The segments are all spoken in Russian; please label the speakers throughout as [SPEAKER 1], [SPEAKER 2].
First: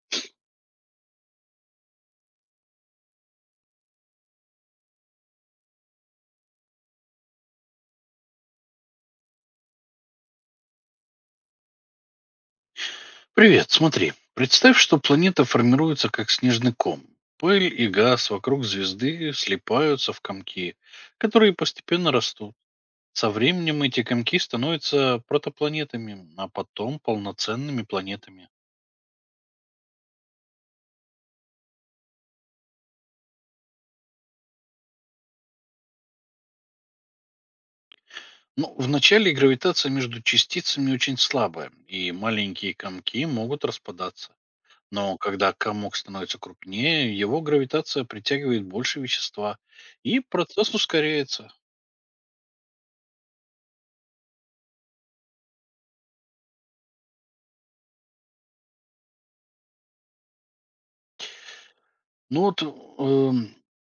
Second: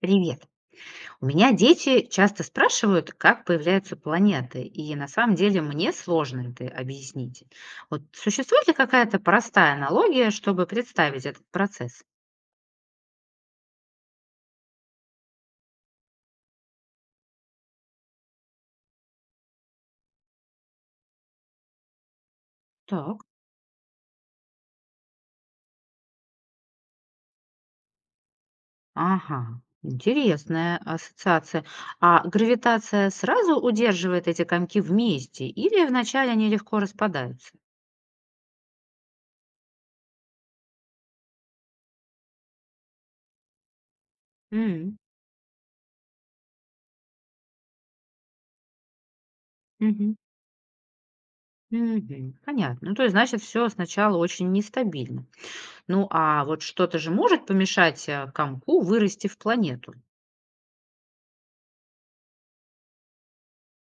[SPEAKER 1] Привет. У меня дети часто спрашивают, как появляются планеты, и на самом деле мне сложно это объяснить. Вот существует ли какая-то простая аналогия, чтобы представить этот процесс?
[SPEAKER 2] Привет, смотри. Представь, что планета формируется как снежный ком. Пыль и газ вокруг звезды слипаются в комки, которые постепенно растут.
[SPEAKER 1] Так,
[SPEAKER 2] Со временем эти комки становятся протопланетами, а потом полноценными планетами.
[SPEAKER 1] ага, интересная ассоциация. А гравитация сразу удерживает эти комки вместе, или вначале они легко распадаются?
[SPEAKER 2] Ну, вначале гравитация между частицами очень слабая, и маленькие комки могут распадаться.
[SPEAKER 1] М,
[SPEAKER 2] Но когда комок становится крупнее, его гравитация притягивает больше вещества,
[SPEAKER 1] мгм,
[SPEAKER 2] и процесс ускоряется.
[SPEAKER 1] мгм. Понятно. Ну, то есть, значит, все сначала очень нестабильно. Ну, а вот что-то же может помешать, комку вырасти в планету?
[SPEAKER 2] Ну вот эм,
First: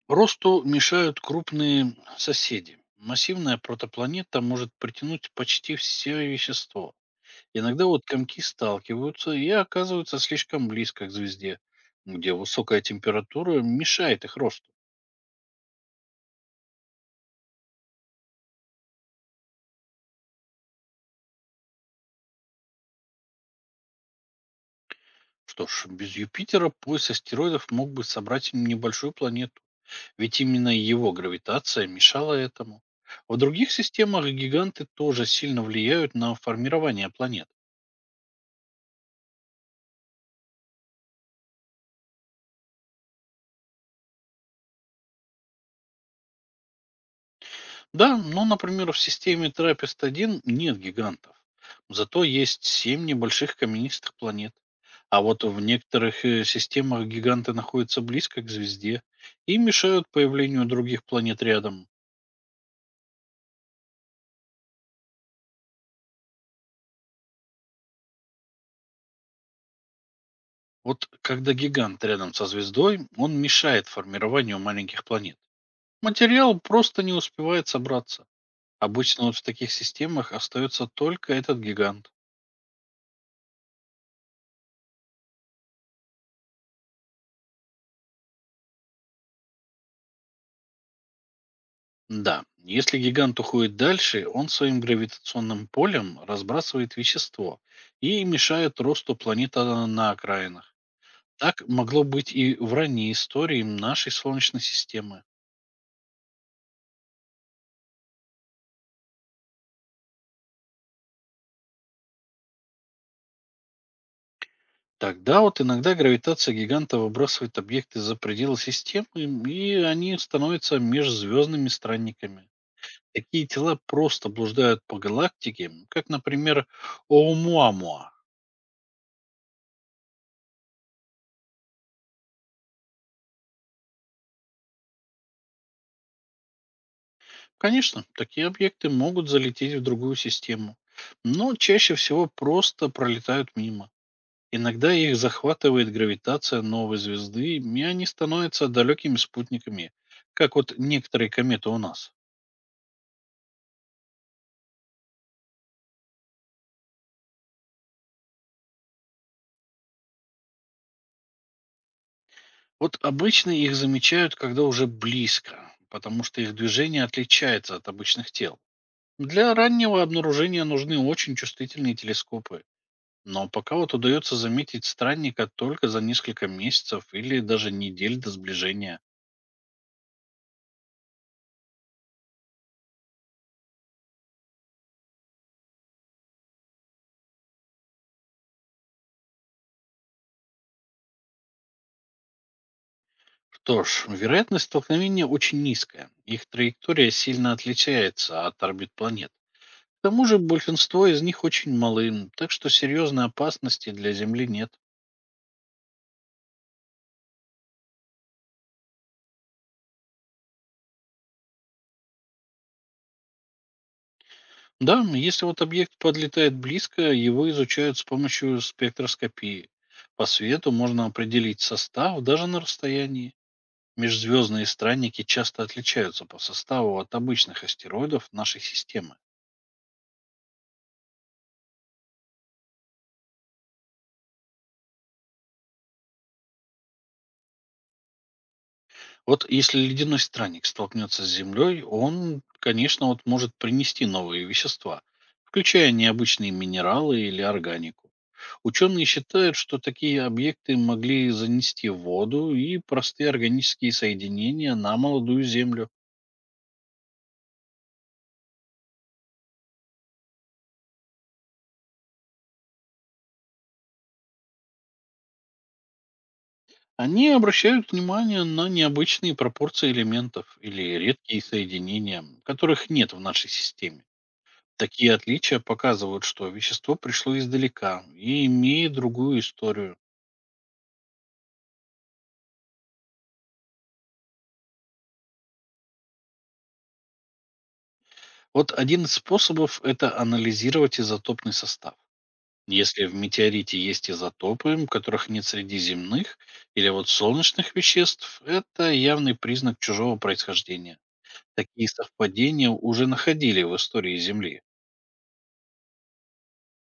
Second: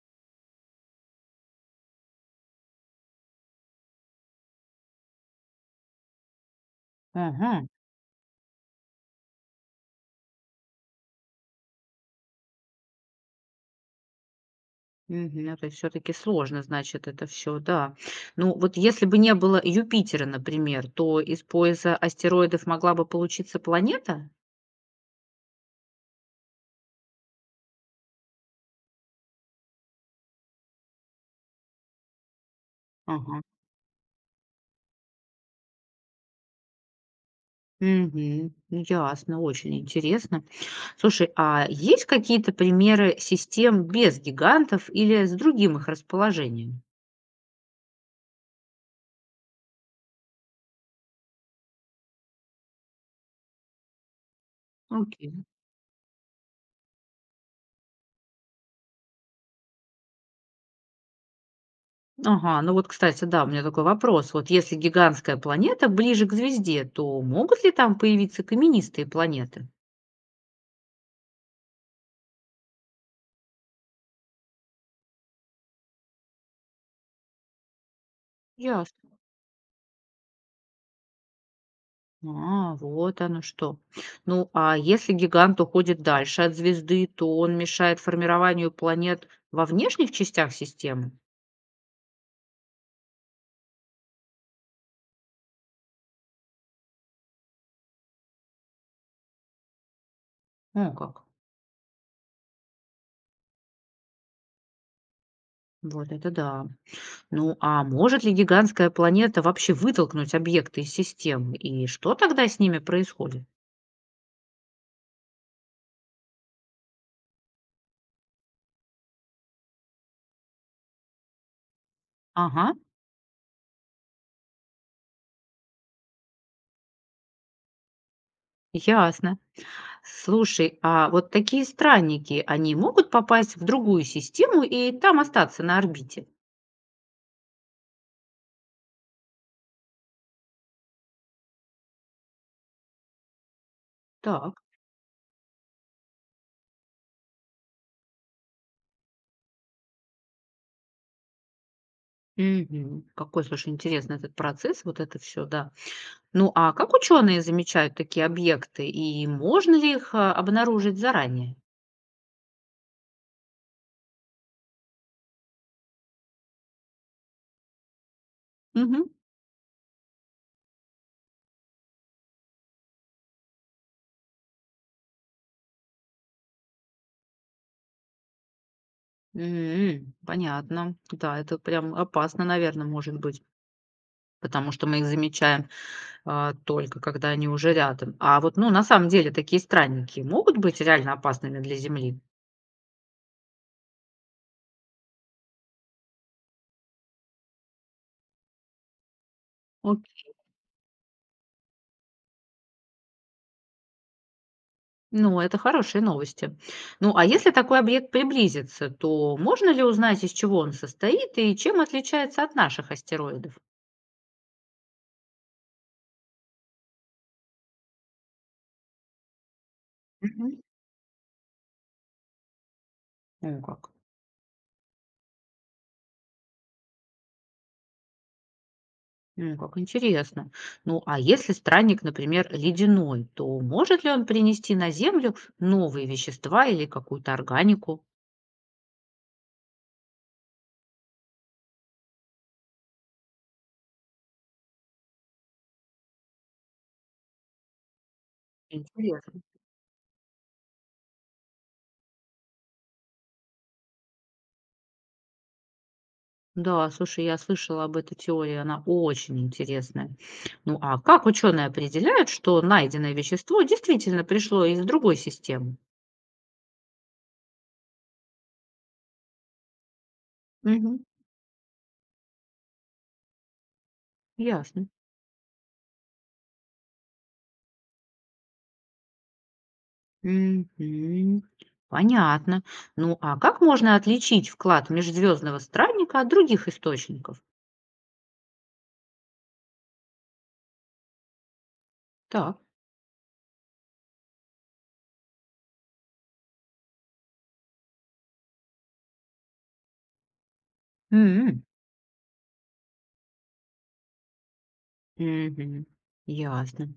[SPEAKER 2] Росту мешают крупные соседи. Массивная протопланета может притянуть почти все вещество.
[SPEAKER 1] Ага.
[SPEAKER 2] Иногда вот комки сталкиваются и оказываются слишком близко к звезде, где высокая температура мешает их росту.
[SPEAKER 1] Мгм. Это все таки сложно, значит, это все, да. Ну, вот если бы не было Юпитера, например, то из пояса астероидов могла бы получиться планета?
[SPEAKER 2] Что ж, без Юпитера пояс астероидов мог бы собрать небольшую планету, ведь именно его гравитация мешала этому. В
[SPEAKER 1] Ага.
[SPEAKER 2] других системах гиганты тоже сильно влияют на формирование планет.
[SPEAKER 1] Мгм. Ну, ясно, очень интересно. Слушай, а есть какие-то примеры систем без гигантов или с другим их расположением?
[SPEAKER 2] Да, но, например, в системе Трапест-1 нет гигантов. Зато есть семь небольших каменистых планет. А
[SPEAKER 1] Окей.
[SPEAKER 2] вот в некоторых системах гиганты находятся близко к звезде и мешают появлению других планет рядом.
[SPEAKER 1] Ага, ну вот, кстати, да, у меня такой вопрос. Вот если гигантская планета ближе к звезде, то могут ли там появиться каменистые планеты?
[SPEAKER 2] Вот когда гигант рядом со звездой, он мешает формированию маленьких планет. Материал просто не успевает собраться.
[SPEAKER 1] Ясно.
[SPEAKER 2] Обычно вот в таких системах остается только этот гигант.
[SPEAKER 1] А, вот оно что. Ну, а если гигант уходит дальше от звезды, то он мешает формированию планет во внешних частях системы?
[SPEAKER 2] Да, если гигант уходит дальше, он своим гравитационным полем разбрасывает вещество и мешает росту планет на окраинах.
[SPEAKER 1] Ну как.
[SPEAKER 2] Так могло быть и в ранней истории нашей Солнечной системы.
[SPEAKER 1] Вот это да. Ну, а может ли гигантская планета вообще вытолкнуть объекты из системы? И что тогда с ними происходит?
[SPEAKER 2] Тогда вот иногда гравитация гиганта выбрасывает объекты за пределы системы, и они становятся межзвездными странниками.
[SPEAKER 1] Ага,
[SPEAKER 2] Такие тела просто блуждают по галактике, как, например, Оумуамуа.
[SPEAKER 1] ясно. Слушай, а вот такие странники, они могут попасть в другую систему и там остаться на орбите?
[SPEAKER 2] Конечно, такие объекты могут залететь в другую систему, но чаще всего просто пролетают мимо.
[SPEAKER 1] Так.
[SPEAKER 2] Иногда их захватывает гравитация новой звезды, и они становятся далекими спутниками, как вот некоторые кометы у нас.
[SPEAKER 1] Мгм. Какой, слушай, интересный этот процесс, вот это все, да. Ну, а как ученые замечают такие объекты и можно ли их обнаружить заранее?
[SPEAKER 2] Вот обычно их замечают, когда уже близко, потому что их движение отличается от обычных тел.
[SPEAKER 1] Мгм.
[SPEAKER 2] Для раннего обнаружения нужны очень чувствительные телескопы, но пока вот удается заметить странника только за несколько месяцев или даже недель до сближения.
[SPEAKER 1] М, понятно. Да, это прям опасно, наверное, может быть, потому что мы их замечаем только когда они уже рядом. А вот, ну, на самом деле такие странники могут быть реально опасными для Земли.
[SPEAKER 2] Что ж, вероятность столкновения очень низкая. Их траектория сильно отличается от орбит планет. К тому же большинство из них очень малы, так что серьезной опасности для Земли нет.
[SPEAKER 1] Ну, это хорошие новости. Ну, а если такой объект приблизится, то можно ли узнать, из чего он состоит и чем отличается от наших астероидов?
[SPEAKER 2] Да, если вот объект подлетает близко, его изучают с помощью спектроскопии. По
[SPEAKER 1] Мгм.
[SPEAKER 2] свету можно определить состав даже на расстоянии.
[SPEAKER 1] Ну, как.
[SPEAKER 2] Межзвездные странники часто отличаются по составу от обычных астероидов нашей системы.
[SPEAKER 1] Ну, как интересно. Ну, а если странник, например, ледяной, то может ли он принести на Землю новые вещества или какую-то органику?
[SPEAKER 2] Вот если ледяной странник столкнется с Землей, он, конечно, вот может принести новые вещества, включая необычные минералы или органику. Ученые
[SPEAKER 1] Интересно.
[SPEAKER 2] считают, что такие объекты могли занести воду и простые органические соединения на молодую Землю.
[SPEAKER 1] Да, слушай, я слышала об этой теории, она очень интересная. Ну, а как ученые определяют, что найденное вещество действительно пришло из другой системы?
[SPEAKER 2] Они обращают внимание на необычные пропорции элементов или
[SPEAKER 1] Мгм.
[SPEAKER 2] редкие соединения, которых нет в нашей системе.
[SPEAKER 1] Ясно.
[SPEAKER 2] Такие отличия показывают, что вещество пришло издалека и имеет другую историю.
[SPEAKER 1] Мгм. Понятно. Ну, а как можно отличить вклад межзвездного странника от других источников?
[SPEAKER 2] Вот один из способов– это анализировать изотопный состав.
[SPEAKER 1] Так.
[SPEAKER 2] Если в метеорите есть изотопы, которых нет среди земных или вот солнечных веществ, это явный признак чужого происхождения.
[SPEAKER 1] М.
[SPEAKER 2] Такие совпадения уже находили в истории Земли.
[SPEAKER 1] Мгм. Ясно.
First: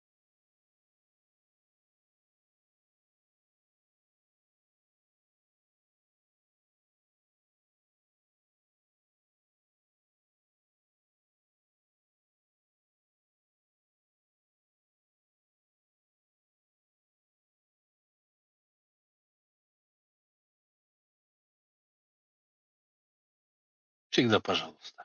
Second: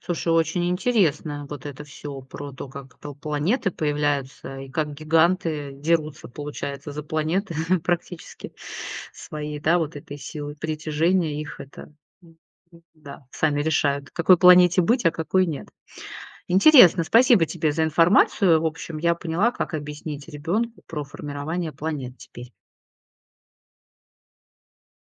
[SPEAKER 1] Слушай, очень интересно вот это все про то, как планеты появляются и как гиганты дерутся, получается, за планеты практически свои, да, вот этой силы притяжения их это, м, да, сами решают, какой планете быть, а какой нет. Интересно, спасибо тебе за информацию. В общем, я поняла, как объяснить ребенку про формирование планет теперь.
[SPEAKER 2] Всегда пожалуйста.